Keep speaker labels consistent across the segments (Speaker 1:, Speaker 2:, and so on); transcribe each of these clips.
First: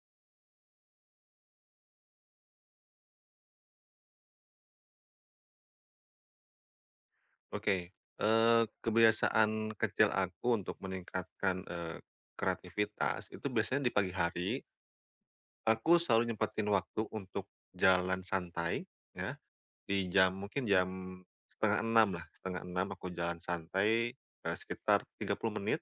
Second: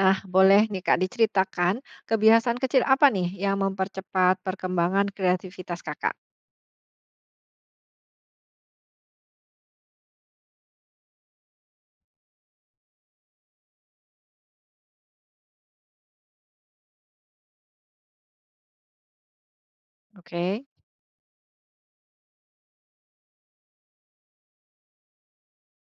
Speaker 1: Nah, boleh nih Kak diceritakan kebiasaan kecil apa nih yang mempercepat perkembangan kreativitas Kakak?
Speaker 2: Oke, kebiasaan kecil aku untuk meningkatkan, kreativitas itu biasanya di pagi hari. Aku selalu nyempetin waktu untuk jalan santai ya, di jam
Speaker 1: Oke.
Speaker 2: mungkin jam setengah enam lah, setengah enam aku jalan santai, sekitar 30 menit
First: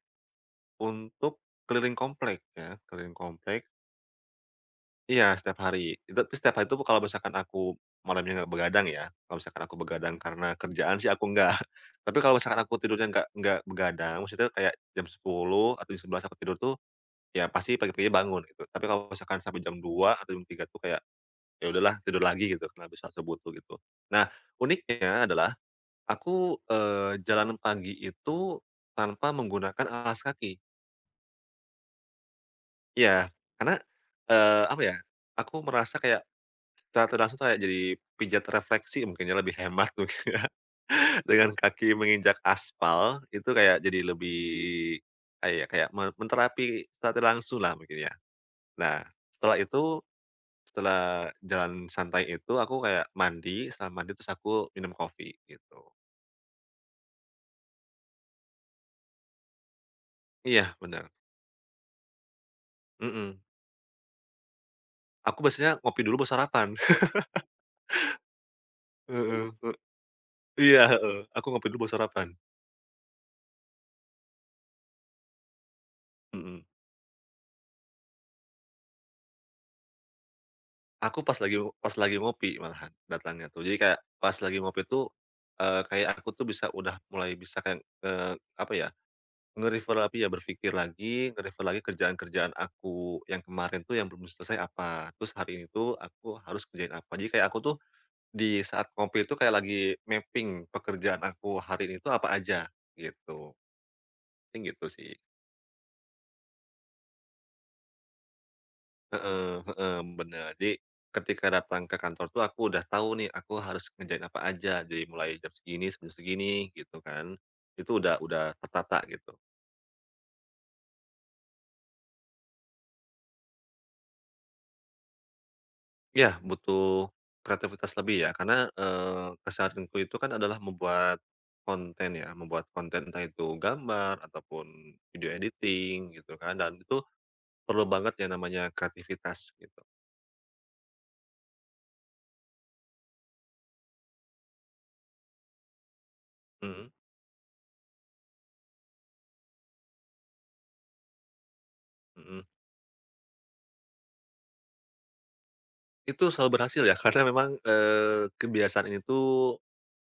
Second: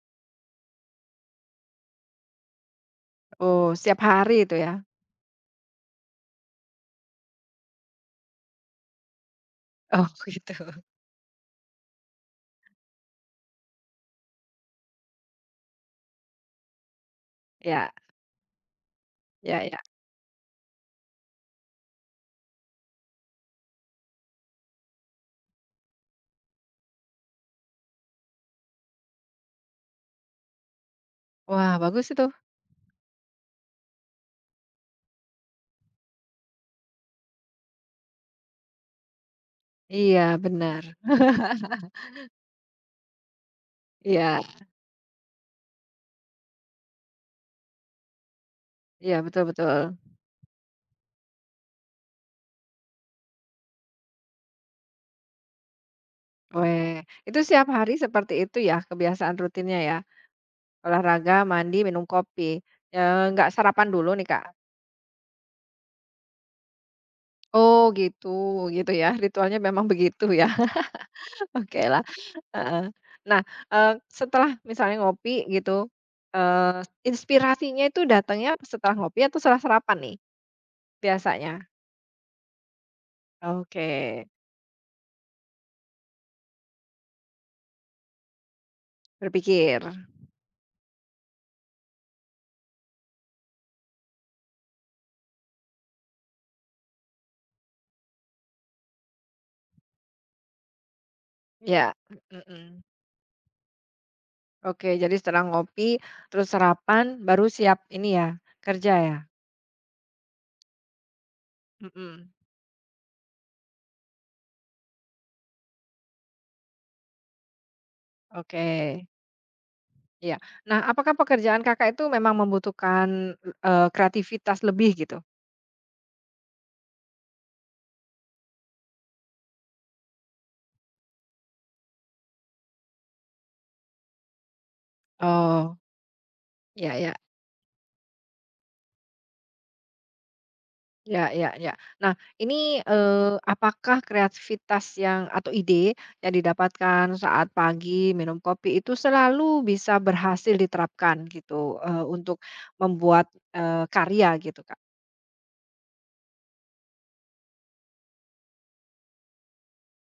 Speaker 2: untuk keliling komplek ya, keliling komplek.
Speaker 1: Oh, setiap hari itu ya?
Speaker 2: Iya, setiap hari. Itu tapi setiap hari itu kalau misalkan aku malamnya nggak begadang ya, kalau misalkan aku
Speaker 1: Oh,
Speaker 2: begadang
Speaker 1: gitu.
Speaker 2: karena kerjaan sih aku nggak. Tapi kalau misalkan aku tidurnya nggak begadang, maksudnya kayak jam 10 atau jam 11 aku tidur tuh, ya pasti
Speaker 1: Ya,
Speaker 2: pagi-pagi bangun gitu. Tapi kalau misalkan sampai
Speaker 1: ya,
Speaker 2: jam
Speaker 1: ya.
Speaker 2: dua atau jam 3 tuh kayak, ya udahlah tidur lagi gitu karena bisa asar butuh gitu. Nah, uniknya adalah aku, jalan pagi itu tanpa menggunakan alas kaki.
Speaker 1: Wah, bagus itu.
Speaker 2: Ya karena, apa ya, aku merasa kayak secara tidak langsung tuh kayak jadi pijat refleksi mungkin ya, lebih hemat mungkin
Speaker 1: Iya,
Speaker 2: ya.
Speaker 1: benar.
Speaker 2: Dengan kaki menginjak aspal, itu kayak jadi
Speaker 1: Iya,
Speaker 2: lebih kayak ya, kayak menterapi secara tidak langsung lah mungkin ya. Nah,
Speaker 1: iya
Speaker 2: setelah
Speaker 1: betul-betul.
Speaker 2: itu, setelah jalan santai itu aku kayak mandi, setelah mandi terus aku minum kopi gitu.
Speaker 1: Weh, itu setiap hari seperti itu ya kebiasaan rutinnya ya.
Speaker 2: Iya, bener,
Speaker 1: Olahraga, mandi, minum kopi. Ya,
Speaker 2: mhm.
Speaker 1: nggak sarapan dulu nih Kak.
Speaker 2: Aku biasanya ngopi dulu baru sarapan.
Speaker 1: Oh, gitu, gitu ya.
Speaker 2: Heeh,
Speaker 1: Ritualnya memang begitu ya.
Speaker 2: iya, heeh, aku ngopi
Speaker 1: Oke
Speaker 2: dulu baru
Speaker 1: lah.
Speaker 2: sarapan,
Speaker 1: Heeh. Nah, setelah misalnya ngopi gitu,
Speaker 2: mhm.
Speaker 1: eee, inspirasinya itu datangnya setelah ngopi atau setelah sarapan nih
Speaker 2: Aku pas lagi
Speaker 1: biasanya?
Speaker 2: pas lagi ngopi malahan datangnya tuh. Jadi
Speaker 1: Oke,
Speaker 2: kayak pas lagi ngopi tuh, kayak aku tuh bisa udah mulai bisa kayak, apa ya, nge-refer
Speaker 1: berpikir.
Speaker 2: lagi ya, berpikir lagi, nge-refer lagi kerjaan-kerjaan aku yang kemarin tuh yang belum selesai apa, terus hari ini tuh aku harus kerjain apa. Jadi kayak aku tuh di saat ngopi itu kayak lagi mapping pekerjaan aku hari
Speaker 1: Iya,
Speaker 2: ini tuh apa aja,
Speaker 1: mhm.
Speaker 2: gitu. Mungkin gitu
Speaker 1: Oke,
Speaker 2: sih.
Speaker 1: jadi setelah ngopi, terus sarapan, baru siap ini ya, kerja ya?
Speaker 2: Heeh heeh, bener. Jadi, ketika datang ke kantor
Speaker 1: Mhm,
Speaker 2: tuh aku udah tahu nih aku harus ngerjain apa aja. Jadi mulai jam segini sampai segini gitu kan. Itu udah
Speaker 1: oke,
Speaker 2: tertata gitu.
Speaker 1: iya. Nah, apakah pekerjaan Kakak itu memang membutuhkan, kreativitas lebih gitu?
Speaker 2: Ya butuh kreativitas lebih ya karena, keseharianku itu kan adalah membuat konten ya, membuat konten entah itu gambar ataupun video
Speaker 1: Oh,
Speaker 2: editing gitu kan dan
Speaker 1: iya
Speaker 2: itu
Speaker 1: iya.
Speaker 2: perlu banget yang namanya kreativitas gitu.
Speaker 1: Ya ya ya. Nah, ini, apakah kreativitas yang atau ide yang
Speaker 2: Mhm
Speaker 1: didapatkan saat pagi minum kopi itu selalu bisa berhasil diterapkan gitu,
Speaker 2: mhm.
Speaker 1: untuk membuat, karya gitu, Kak?
Speaker 2: Itu selalu berhasil ya karena memang, kebiasaan ini tuh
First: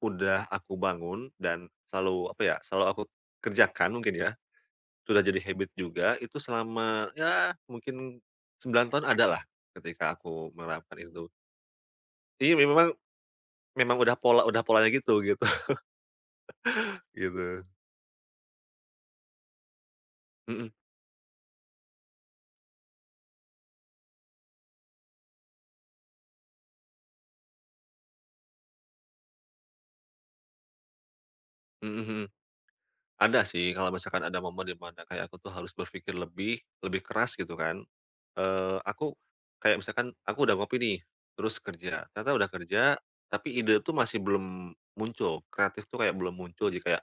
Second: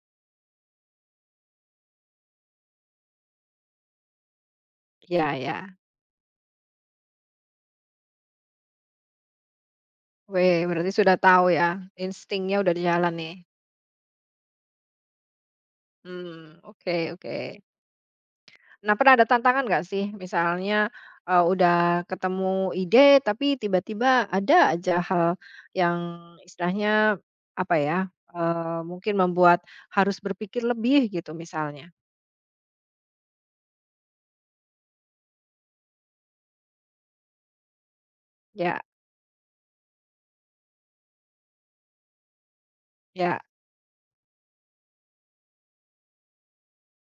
Speaker 2: udah aku bangun dan selalu apa ya, selalu aku kerjakan mungkin ya, sudah
Speaker 1: Ya
Speaker 2: jadi habit
Speaker 1: ya.
Speaker 2: juga itu selama ya mungkin 9 tahun ada lah ketika aku
Speaker 1: Weh, berarti
Speaker 2: menerapkan
Speaker 1: sudah
Speaker 2: itu.
Speaker 1: tahu ya,
Speaker 2: Iya
Speaker 1: instingnya udah di
Speaker 2: memang
Speaker 1: jalan nih.
Speaker 2: memang udah polanya gitu gitu
Speaker 1: Hmm, oke oke.
Speaker 2: gitu.
Speaker 1: Nah, pernah ada tantangan nggak sih?
Speaker 2: Mhm
Speaker 1: Misalnya, udah ketemu ide, tapi tiba-tiba ada aja hal yang istilahnya, apa ya, mungkin membuat harus berpikir lebih gitu misalnya.
Speaker 2: mhm mhm. Ada sih, kalau misalkan ada momen di mana kayak aku tuh harus berpikir lebih lebih keras gitu kan,
Speaker 1: Ya
Speaker 2: aku kayak misalkan aku udah ngopi nih, terus kerja, ternyata udah kerja,
Speaker 1: ya,
Speaker 2: tapi ide tuh masih belum muncul, kreatif tuh kayak belum muncul, jadi kayak,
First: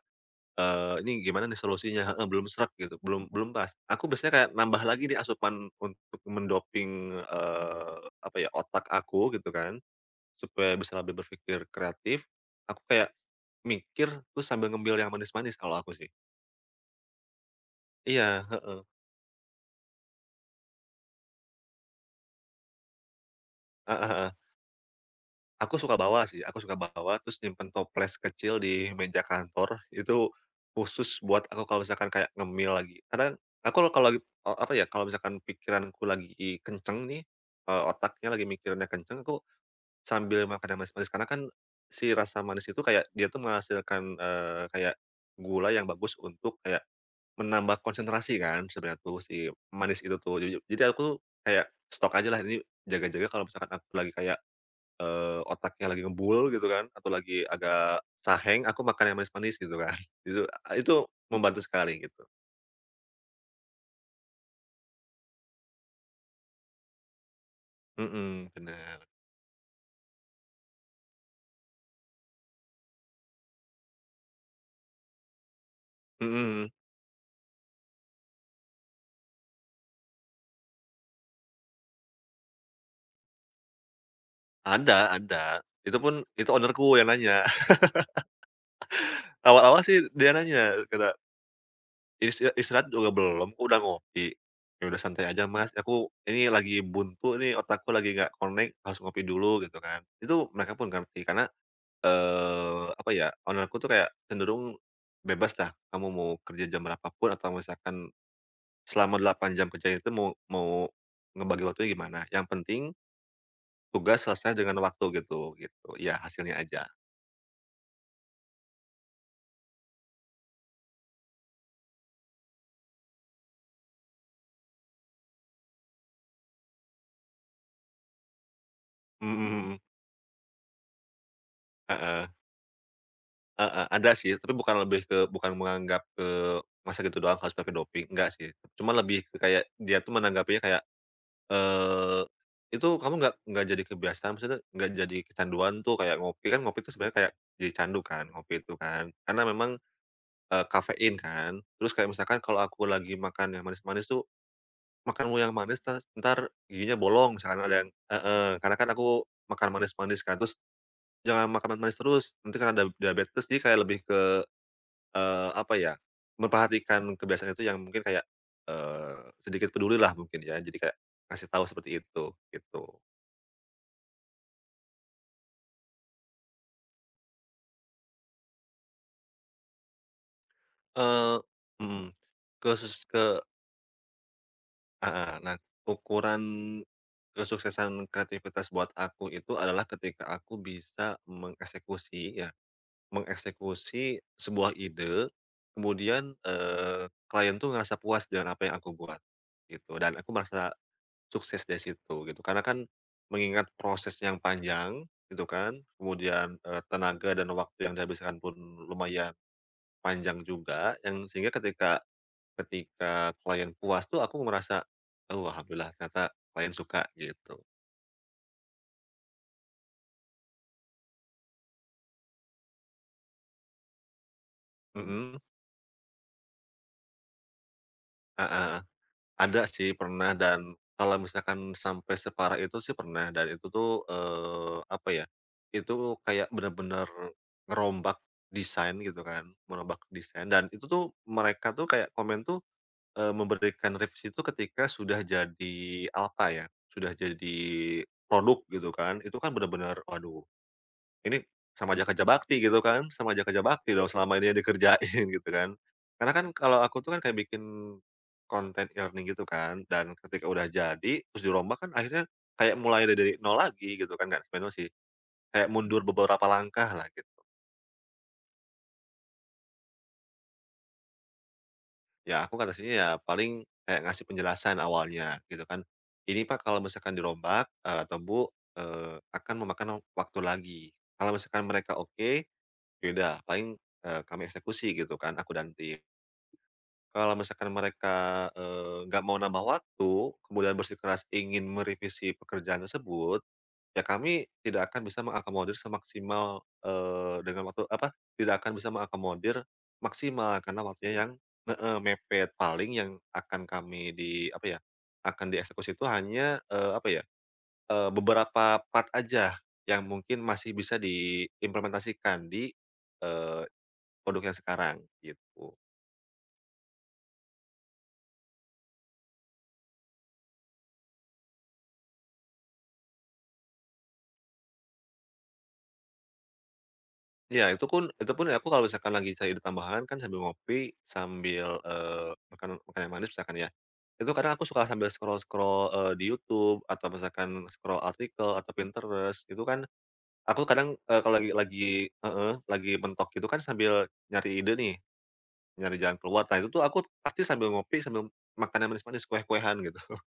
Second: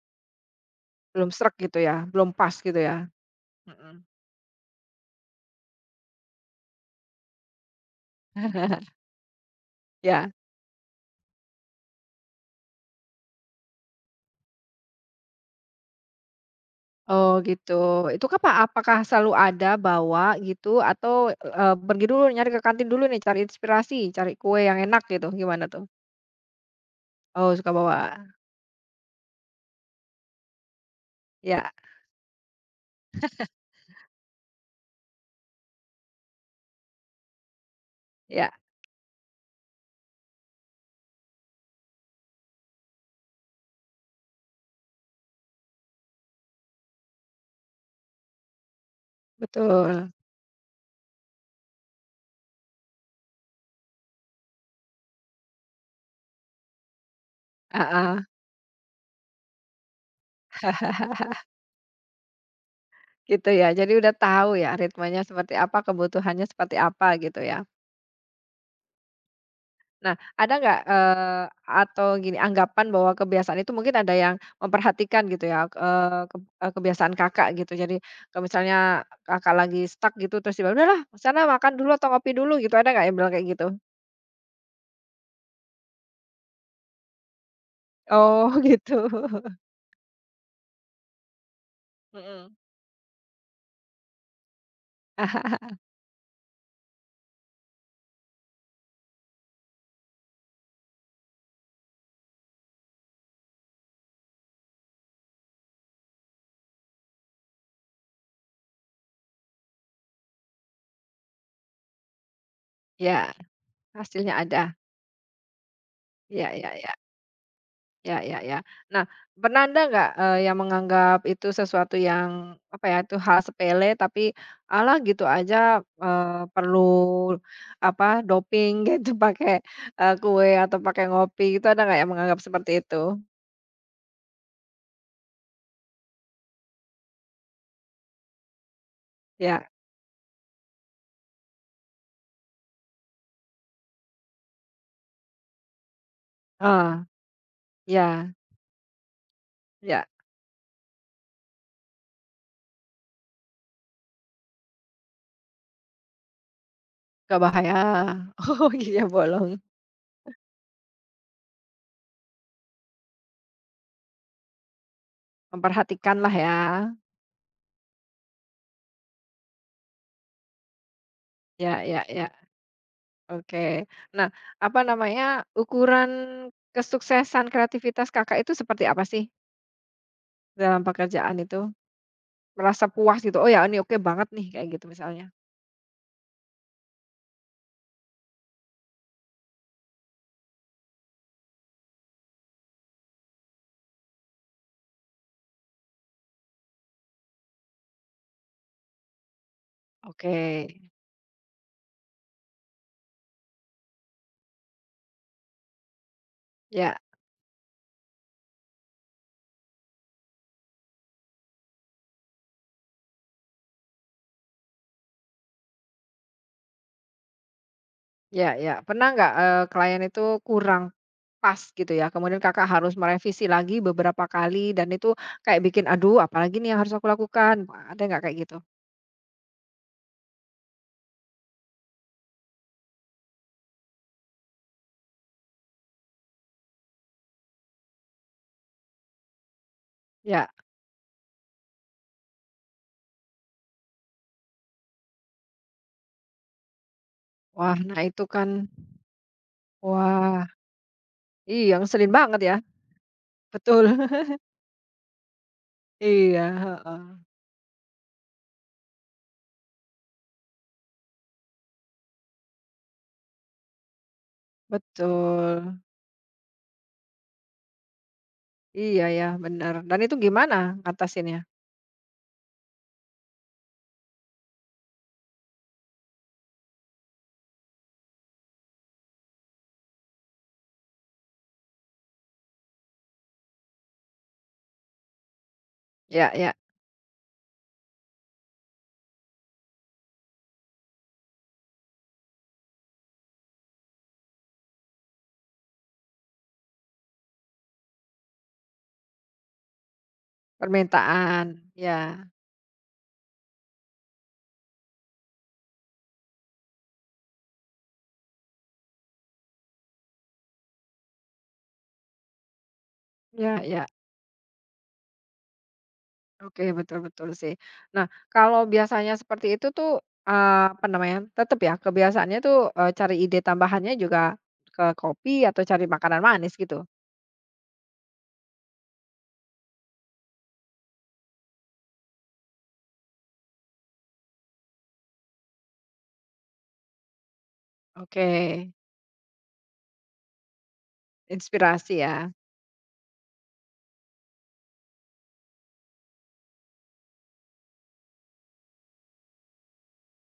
Speaker 2: "Ini
Speaker 1: belum
Speaker 2: gimana
Speaker 1: sreg
Speaker 2: nih
Speaker 1: gitu ya,
Speaker 2: solusinya?" Heeh,
Speaker 1: belum
Speaker 2: belum
Speaker 1: pas
Speaker 2: serak
Speaker 1: gitu
Speaker 2: gitu,
Speaker 1: ya?
Speaker 2: belum belum pas.
Speaker 1: Mhm.
Speaker 2: Aku biasanya kayak nambah lagi nih asupan untuk mendoping, apa ya, otak aku gitu kan,
Speaker 1: Ya?
Speaker 2: supaya bisa lebih berpikir kreatif, aku kayak mikir, terus sambil ngemil yang manis-manis kalau aku sih.
Speaker 1: Oh gitu. Itu
Speaker 2: Iya,
Speaker 1: apa
Speaker 2: heeh,
Speaker 1: apakah selalu ada bawa gitu atau, pergi dulu nyari ke kantin dulu nih, cari
Speaker 2: heeh
Speaker 1: inspirasi,
Speaker 2: heeh.
Speaker 1: cari kue yang enak gitu, gimana
Speaker 2: Aku
Speaker 1: tuh?
Speaker 2: suka bawa sih, aku suka bawa terus
Speaker 1: Oh
Speaker 2: nyimpen
Speaker 1: suka
Speaker 2: toples
Speaker 1: bawa.
Speaker 2: kecil di meja kantor, itu khusus buat aku
Speaker 1: Ya
Speaker 2: kalau misalkan kayak ngemil lagi. Karena aku kalau lagi, apa ya, kalau misalkan pikiranku lagi kenceng nih, otaknya lagi
Speaker 1: ya,
Speaker 2: mikirannya kenceng, aku sambil makan yang manis-manis karena kan si rasa manis itu kayak dia tuh menghasilkan, kayak gula yang bagus untuk kayak menambah konsentrasi kan sebenarnya tuh si manis
Speaker 1: betul.
Speaker 2: itu tuh. Jadi aku tuh kayak stok aja lah ini jaga-jaga kalau misalkan aku lagi kayak otaknya lagi ngebul gitu kan, atau lagi agak
Speaker 1: Heeh,
Speaker 2: saheng, aku makan yang manis-manis gitu kan. Itu itu membantu sekali gitu.
Speaker 1: gitu ya. Jadi udah tahu ya ritmenya seperti apa, kebutuhannya seperti apa gitu ya.
Speaker 2: Mhm, bener.
Speaker 1: Nah, ada nggak, atau gini anggapan bahwa kebiasaan itu mungkin ada yang memperhatikan gitu ya, ke
Speaker 2: Mhm,
Speaker 1: kebiasaan Kakak gitu. Jadi kalau misalnya Kakak lagi stuck gitu terus tiba-tiba, "Udahlah sana makan dulu atau ngopi dulu," gitu, ada nggak yang bilang kayak gitu?
Speaker 2: ada ada. Itu pun itu owner-ku yang nanya.
Speaker 1: Oh gitu,
Speaker 2: Awal-awal sih dia nanya, kata, "Is
Speaker 1: mhm.
Speaker 2: istirahat juga belum kok udah ngopi?" "Ya udah santai aja Mas, aku ini lagi buntu nih, otakku lagi nggak connect, harus ngopi dulu," gitu kan. Itu mereka pun ngerti. Karena, apa ya, owner aku tuh kayak cenderung bebas bebaslah, kamu mau kerja jam berapapun atau misalkan selama 8 jam kerja itu mau mau ngebagi waktunya gimana, yang penting
Speaker 1: Ya,
Speaker 2: tugas
Speaker 1: hasilnya
Speaker 2: selesai
Speaker 1: ada.
Speaker 2: dengan waktu gitu gitu, ya
Speaker 1: Ya
Speaker 2: hasilnya
Speaker 1: ya
Speaker 2: aja.
Speaker 1: ya. Ya ya ya. Nah, pernah ada nggak, yang menganggap itu sesuatu yang, apa ya, itu hal sepele tapi, "Alah gitu aja, perlu apa, doping gitu
Speaker 2: Mhm
Speaker 1: pakai,
Speaker 2: mhm.
Speaker 1: kue atau pakai ngopi," gitu ada nggak yang
Speaker 2: Heeh.
Speaker 1: menganggap seperti itu?
Speaker 2: Heeh, ada sih, tapi bukan lebih ke bukan menganggap, ke masa gitu doang harus pakai doping, enggak sih. Cuma lebih ke kayak
Speaker 1: Ya,
Speaker 2: dia tuh menanggapinya kayak Eee, itu kamu nggak jadi kebiasaan, maksudnya nggak jadi kecanduan tuh kayak ngopi, kan ngopi itu
Speaker 1: ah,
Speaker 2: sebenarnya kayak jadi candu kan,
Speaker 1: ya
Speaker 2: ngopi itu kan. Karena memang,
Speaker 1: ya,
Speaker 2: kafein kan. Terus kayak misalkan kalau aku lagi makan yang manis-manis tuh, makan mulu yang manis terus entar giginya bolong
Speaker 1: nggak
Speaker 2: misalkan ada
Speaker 1: bahaya.
Speaker 2: yang heeh,
Speaker 1: Oh,
Speaker 2: karena kan
Speaker 1: gitu ya
Speaker 2: aku
Speaker 1: bolong.
Speaker 2: makan manis-manis kan, terus jangan makan manis terus, nanti kan ada diabetes. Jadi kayak lebih ke, apa ya,
Speaker 1: Memperhatikanlah ya.
Speaker 2: memperhatikan kebiasaan itu yang mungkin kayak, eee, sedikit pedulilah mungkin ya. Jadi kayak ngasih tahu
Speaker 1: Ya
Speaker 2: seperti
Speaker 1: ya
Speaker 2: itu,
Speaker 1: ya,
Speaker 2: gitu.
Speaker 1: oke. Nah, apa namanya, ukuran kesuksesan kreativitas Kakak itu seperti apa sih? Dalam pekerjaan
Speaker 2: Eee,
Speaker 1: itu,
Speaker 2: mhm,
Speaker 1: merasa
Speaker 2: kesus
Speaker 1: puas gitu,
Speaker 2: ke
Speaker 1: "Oh ya ini oke banget nih," kayak gitu misalnya.
Speaker 2: heeh, nah, ukuran kesuksesan kreativitas buat aku itu adalah ketika aku bisa mengeksekusi ya, mengeksekusi sebuah ide, kemudian, klien tuh ngerasa puas dengan apa yang aku buat, gitu. Dan aku
Speaker 1: Oke,
Speaker 2: merasa sukses dari situ gitu, karena kan mengingat proses yang panjang gitu kan, kemudian,
Speaker 1: ya
Speaker 2: tenaga dan waktu yang dihabiskan pun lumayan panjang juga yang sehingga ketika ketika klien puas tuh aku merasa, "Oh alhamdulillah ternyata klien suka," gitu.
Speaker 1: ya ya. Pernah nggak, klien itu kurang pas gitu ya, kemudian Kakak harus merevisi lagi beberapa kali dan itu
Speaker 2: Mhm,
Speaker 1: kayak bikin, "Aduh apalagi nih yang harus aku lakukan?" Wah, ada nggak kayak gitu?
Speaker 2: heeh. Ada sih pernah dan kalau misalkan sampai separah itu sih pernah dan itu tuh, apa ya, itu kayak bener-bener ngerombak desain gitu kan, merombak desain
Speaker 1: Ya.
Speaker 2: dan itu tuh mereka tuh kayak komen tuh. Memberikan revisi itu ketika sudah jadi alpha ya, sudah jadi
Speaker 1: Wah, nah itu kan
Speaker 2: produk gitu kan, itu kan benar-benar waduh,
Speaker 1: wah,
Speaker 2: ini
Speaker 1: iya
Speaker 2: sama aja
Speaker 1: ngeselin
Speaker 2: kerja
Speaker 1: banget ya.
Speaker 2: bakti gitu kan, sama aja kerja
Speaker 1: Betul.
Speaker 2: bakti dong selama ini yang dikerjain gitu kan. Karena
Speaker 1: Iya,
Speaker 2: kan kalau aku tuh kan
Speaker 1: heeh.
Speaker 2: kayak bikin konten e-learning gitu kan, dan ketika udah jadi terus dirombak kan akhirnya kayak mulai dari nol lagi gitu kan, nggak dari sih, kayak
Speaker 1: Betul.
Speaker 2: mundur beberapa langkah lah gitu.
Speaker 1: Iya ya, benar. Dan itu gimana ngatasinnya?
Speaker 2: Ya aku kata ngatasinya ya paling kayak ngasih penjelasan awalnya gitu kan. Ini Pak kalau misalkan dirombak, atau Bu, akan memakan waktu lagi. Kalau misalkan mereka oke, yaudah paling, kami eksekusi gitu kan, aku dan tim.
Speaker 1: Ya ya,
Speaker 2: Kalau misalkan mereka, nggak mau nambah waktu, kemudian bersikeras ingin merevisi pekerjaan tersebut, ya kami tidak akan bisa mengakomodir semaksimal, dengan waktu apa, tidak akan bisa mengakomodir maksimal karena waktunya yang
Speaker 1: permintaan.
Speaker 2: heeh,
Speaker 1: Ya.
Speaker 2: mepet. Paling yang akan kami di apa ya, akan dieksekusi itu hanya, apa ya, beberapa part aja yang mungkin masih bisa diimplementasikan di,
Speaker 1: Ya
Speaker 2: eee,
Speaker 1: ya.
Speaker 2: produk yang sekarang, gitu.
Speaker 1: Oke, betul betul sih. Nah, kalau biasanya seperti itu tuh, apa namanya, tetap ya kebiasaannya tuh, cari ide tambahannya juga ke kopi atau cari makanan manis gitu?
Speaker 2: Iya, itu pun aku kalau misalkan lagi cari ide tambahan kan sambil ngopi, sambil, makan makan yang manis misalkan ya, itu kadang aku suka sambil scroll-scroll, di YouTube atau misalkan scroll
Speaker 1: Oke,
Speaker 2: artikel atau Pinterest, itu kan aku kadang, kalau lagi
Speaker 1: inspirasi ya.
Speaker 2: heeh, lagi mentok gitu kan sambil nyari ide nih, nyari jalan keluar. Nah, itu tuh aku pasti sambil ngopi, sambil makan yang manis-manis, kue kuehan gitu,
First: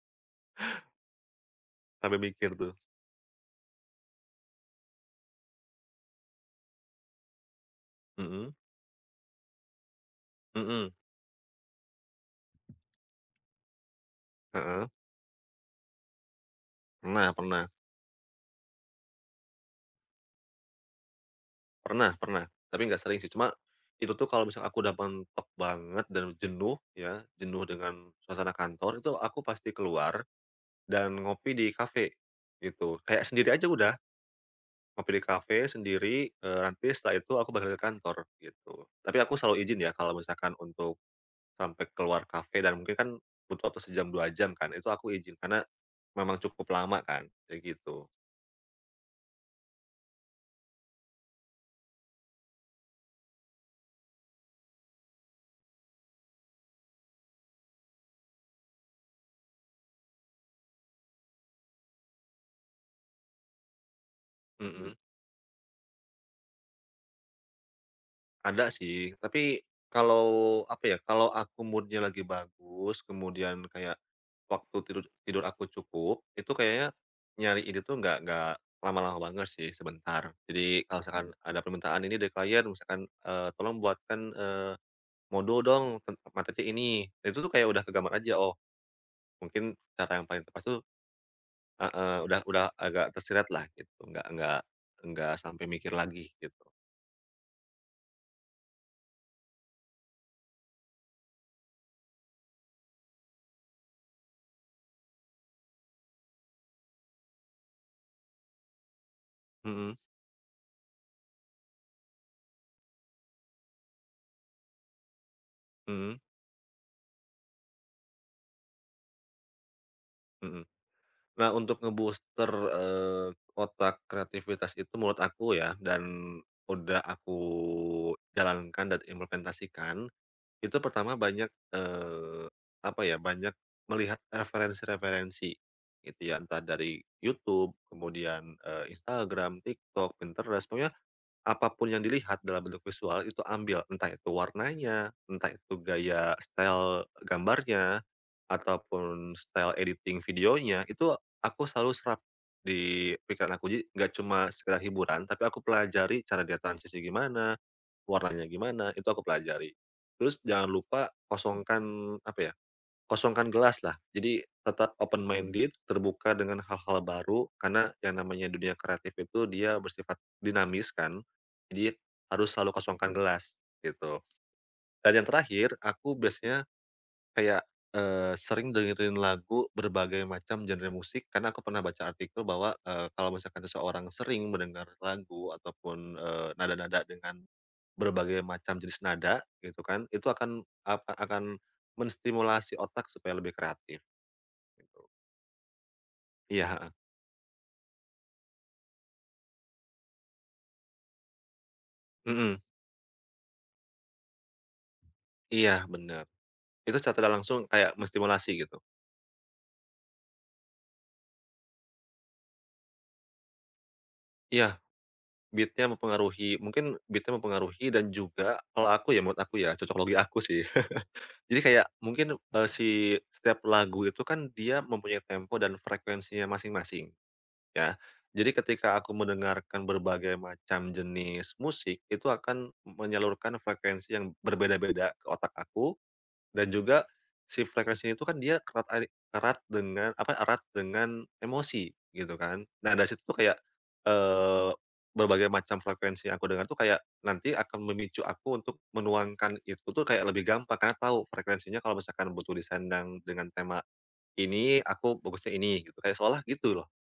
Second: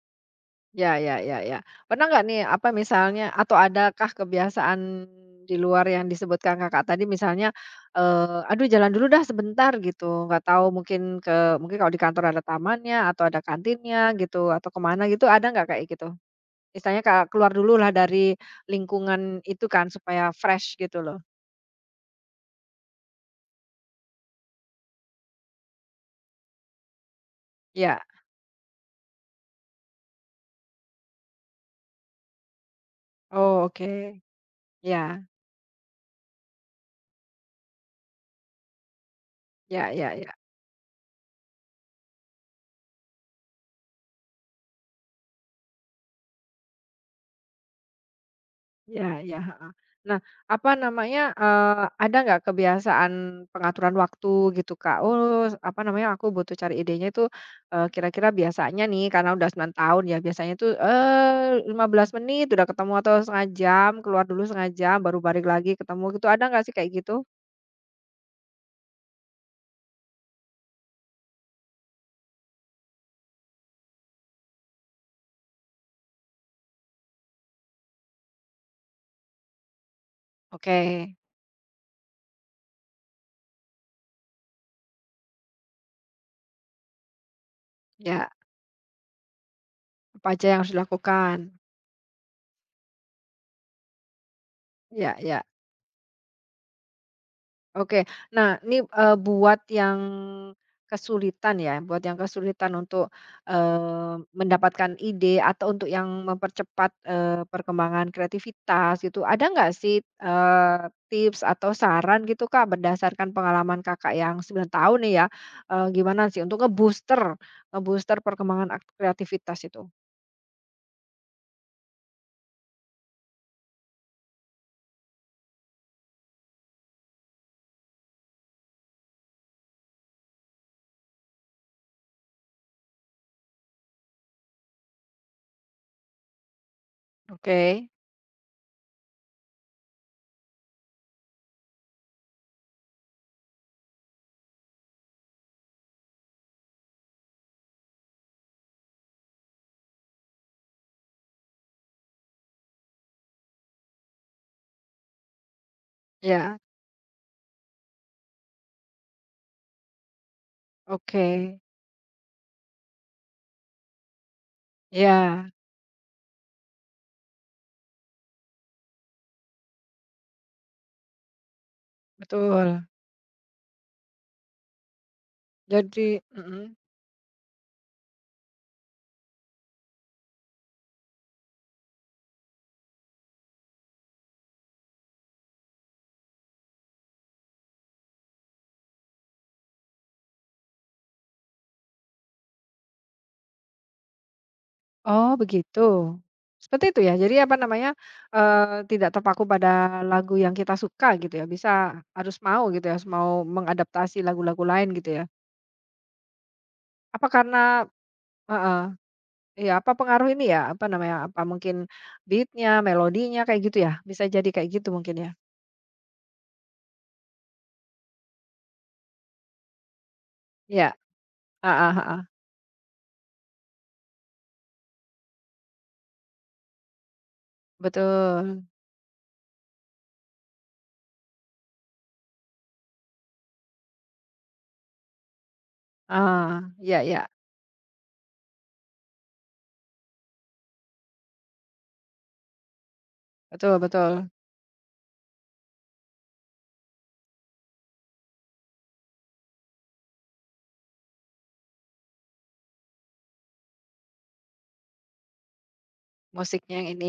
Speaker 1: Ya ya ya ya. Pernah
Speaker 2: sambil
Speaker 1: nggak nih,
Speaker 2: mikir
Speaker 1: apa
Speaker 2: tuh.
Speaker 1: misalnya atau adakah kebiasaan di luar yang disebutkan Kakak tadi misalnya,
Speaker 2: Mhm,
Speaker 1: "Aduh jalan dulu dah sebentar," gitu, nggak tahu
Speaker 2: mhm,
Speaker 1: mungkin ke mungkin kalau di kantor ada tamannya atau ada kantinnya gitu, atau
Speaker 2: heeh,
Speaker 1: kemana gitu, ada nggak kayak gitu? Istilahnya ka
Speaker 2: pernah
Speaker 1: keluar
Speaker 2: pernah.
Speaker 1: dulu lah dari lingkungan itu kan supaya fresh gitu loh.
Speaker 2: Pernah pernah, tapi nggak sering sih. Cuma, itu tuh kalau misalnya aku udah mentok banget dan jenuh ya, jenuh
Speaker 1: Ya.
Speaker 2: dengan suasana kantor, itu aku pasti keluar dan ngopi di kafe, gitu. Kayak sendiri
Speaker 1: Oh,
Speaker 2: aja udah,
Speaker 1: oke.
Speaker 2: ngopi di
Speaker 1: Ya
Speaker 2: kafe sendiri, nanti setelah itu aku balik ke kantor, gitu. Tapi aku selalu izin ya
Speaker 1: ya
Speaker 2: kalau
Speaker 1: ya. Ya
Speaker 2: misalkan untuk sampai keluar kafe dan mungkin kan butuh waktu sejam, 2 jam kan, itu aku izin, karena memang cukup lama kan, kayak gitu.
Speaker 1: ya ya heeh. Nah, apa namanya, ada nggak kebiasaan pengaturan waktu gitu, Kak? Oh, apa namanya, aku butuh cari idenya itu, kira-kira biasanya nih karena udah 9 tahun ya, biasanya tuh, eh, 15 menit udah ketemu atau setengah jam, keluar dulu setengah
Speaker 2: Mhm.
Speaker 1: jam baru balik lagi ketemu gitu, ada nggak sih kayak gitu?
Speaker 2: Ada sih, tapi kalau apa ya, kalau aku moodnya lagi bagus, kemudian kayak waktu tidur tidur aku cukup, itu kayaknya nyari ide tuh nggak lama-lama banget sih, sebentar.
Speaker 1: Oke.
Speaker 2: Jadi kalau misalkan ada permintaan ini dari klien, misalkan, "Tolong buatkan, eee, modul dong ten materinya ini." Nah, itu tuh kayak udah kegambar
Speaker 1: Ya.
Speaker 2: aja, oh mungkin cara yang
Speaker 1: Apa
Speaker 2: paling
Speaker 1: aja yang
Speaker 2: tepat
Speaker 1: harus
Speaker 2: tuh
Speaker 1: dilakukan?
Speaker 2: heeh, udah agak tersirat lah gitu, nggak nggak
Speaker 1: Ya,
Speaker 2: nggak
Speaker 1: ya,
Speaker 2: sampai mikir lagi gitu.
Speaker 1: oke. Nah ini, buat yang kesulitan ya, buat yang kesulitan untuk, mendapatkan ide atau untuk yang mempercepat, perkembangan kreativitas gitu, ada nggak
Speaker 2: Mhm,
Speaker 1: sih, tips atau saran gitu Kak berdasarkan pengalaman Kakak yang 9 tahun nih ya,
Speaker 2: mhm,
Speaker 1: gimana sih untuk ngebooster ngebooster perkembangan ak kreativitas itu?
Speaker 2: mhm. Nah, untuk booster otak kreativitas itu menurut aku ya, dan udah aku jalankan dan implementasikan, itu pertama banyak, apa ya, banyak melihat referensi-referensi gitu ya, entah dari
Speaker 1: Oke.
Speaker 2: YouTube, kemudian, Instagram, TikTok, Pinterest, pokoknya apapun yang dilihat dalam bentuk visual itu ambil, entah itu warnanya, entah itu gaya style gambarnya, ataupun style editing videonya, itu aku selalu serap di pikiran aku. Jadi nggak cuma sekedar hiburan, tapi aku pelajari cara
Speaker 1: Ya,
Speaker 2: dia transisi gimana, warnanya gimana, itu aku pelajari. Terus jangan lupa
Speaker 1: oke.
Speaker 2: kosongkan apa ya, kosongkan gelas lah. Jadi tetap open
Speaker 1: Ya,
Speaker 2: Minded, terbuka dengan hal-hal baru, karena yang namanya dunia kreatif itu dia bersifat dinamis kan, jadi harus selalu
Speaker 1: betul.
Speaker 2: kosongkan gelas, gitu. Dan yang terakhir, aku
Speaker 1: Jadi
Speaker 2: biasanya
Speaker 1: mhm.
Speaker 2: kayak, sering dengerin lagu berbagai macam genre musik, karena aku pernah baca artikel bahwa, kalau misalkan seseorang sering mendengar lagu ataupun, nada-nada dengan berbagai macam jenis nada, gitu kan, itu akan apa, akan menstimulasi otak supaya lebih kreatif. Gitu.
Speaker 1: Oh begitu.
Speaker 2: Iya,
Speaker 1: Seperti
Speaker 2: heeh,
Speaker 1: itu ya? Jadi apa namanya, tidak terpaku pada lagu yang kita suka gitu ya, bisa harus
Speaker 2: mhm,
Speaker 1: mau gitu ya, harus mau mengadaptasi lagu-lagu lain gitu ya?
Speaker 2: iya bener. Itu secara
Speaker 1: Apa karena
Speaker 2: langsung kayak menstimulasi gitu.
Speaker 1: heeh, iya apa pengaruh ini ya, apa namanya, apa mungkin beatnya, melodinya kayak gitu ya? Bisa jadi kayak
Speaker 2: Iya,
Speaker 1: gitu mungkin ya?
Speaker 2: beat-nya mempengaruhi mungkin beat-nya mempengaruhi dan juga kalau aku ya, menurut aku ya, cocok logi aku sih.
Speaker 1: Iya,
Speaker 2: Jadi kayak
Speaker 1: heeh heeh,
Speaker 2: mungkin, si setiap lagu itu kan dia mempunyai tempo dan frekuensinya masing-masing, ya. Jadi
Speaker 1: betul.
Speaker 2: ketika aku mendengarkan berbagai macam jenis musik, itu akan menyalurkan frekuensi yang berbeda-beda ke otak aku. Dan
Speaker 1: Ah, ya
Speaker 2: juga
Speaker 1: ya,
Speaker 2: si frekuensinya itu kan dia erat erat dengan apa, erat dengan emosi gitu kan. Nah, dari situ tuh kayak,
Speaker 1: betul betul,
Speaker 2: eee, berbagai macam frekuensi yang aku dengar tuh kayak nanti akan memicu aku untuk menuangkan itu tuh kayak lebih gampang karena tahu frekuensinya kalau misalkan butuh disandang dengan tema ini, aku bagusnya ini gitu, kayak seolah
Speaker 1: musiknya
Speaker 2: gitu loh.
Speaker 1: yang ini,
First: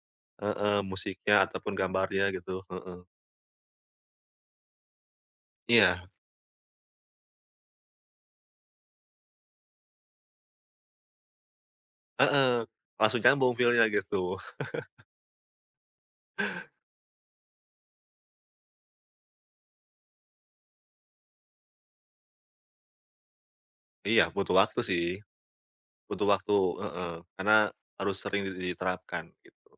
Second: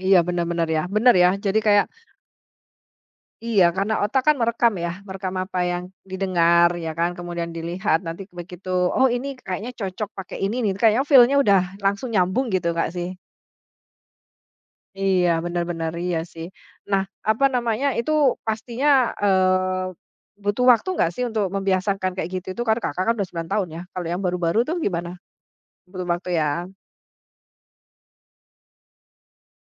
Speaker 1: iya benar-benar
Speaker 2: Heeh,
Speaker 1: ya. Benar ya,
Speaker 2: musiknya
Speaker 1: jadi
Speaker 2: ataupun
Speaker 1: kayak
Speaker 2: gambarnya gitu, heeh.
Speaker 1: iya, karena otak kan merekam ya, merekam apa yang
Speaker 2: Iya,
Speaker 1: didengar ya kan, kemudian dilihat, nanti begitu, "Oh ini kayaknya cocok pakai ini nih," kayaknya feel-nya udah langsung nyambung
Speaker 2: heeh,
Speaker 1: gitu nggak sih?
Speaker 2: langsung nyambung feel gitu.
Speaker 1: Iya, benar-benar iya sih. Nah, apa namanya, itu pastinya, eee, butuh waktu nggak sih untuk membiasakan kayak gitu itu? Karena Kakak kan udah 9 tahun ya, kalau yang
Speaker 2: Iya butuh
Speaker 1: baru-baru tuh
Speaker 2: waktu sih.
Speaker 1: gimana? Butuh
Speaker 2: Butuh
Speaker 1: waktu
Speaker 2: waktu,
Speaker 1: ya?
Speaker 2: heeh, karena harus sering diterapkan gitu.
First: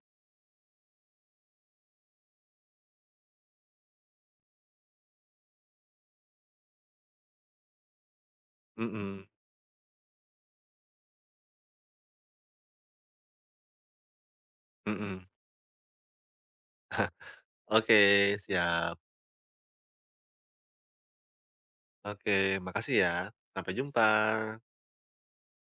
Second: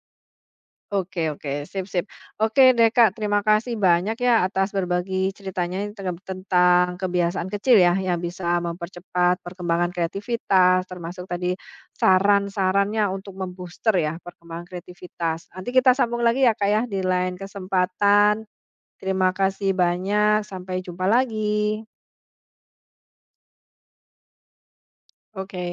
Speaker 1: Oke oke, sip sip. Oke deh Kak, terima kasih banyak ya atas berbagi ceritanya yang tentang kebiasaan kecil ya yang bisa
Speaker 2: Mhm
Speaker 1: mempercepat perkembangan kreativitas, termasuk tadi saran-sarannya untuk membooster ya perkembangan
Speaker 2: mhm.
Speaker 1: kreativitas. Nanti kita sambung lagi ya Kak ya di lain
Speaker 2: Oke,
Speaker 1: kesempatan.
Speaker 2: siap.
Speaker 1: Terima kasih banyak, sampai jumpa lagi.
Speaker 2: Oke, makasih ya. Sampai jumpa.
Speaker 1: Oke.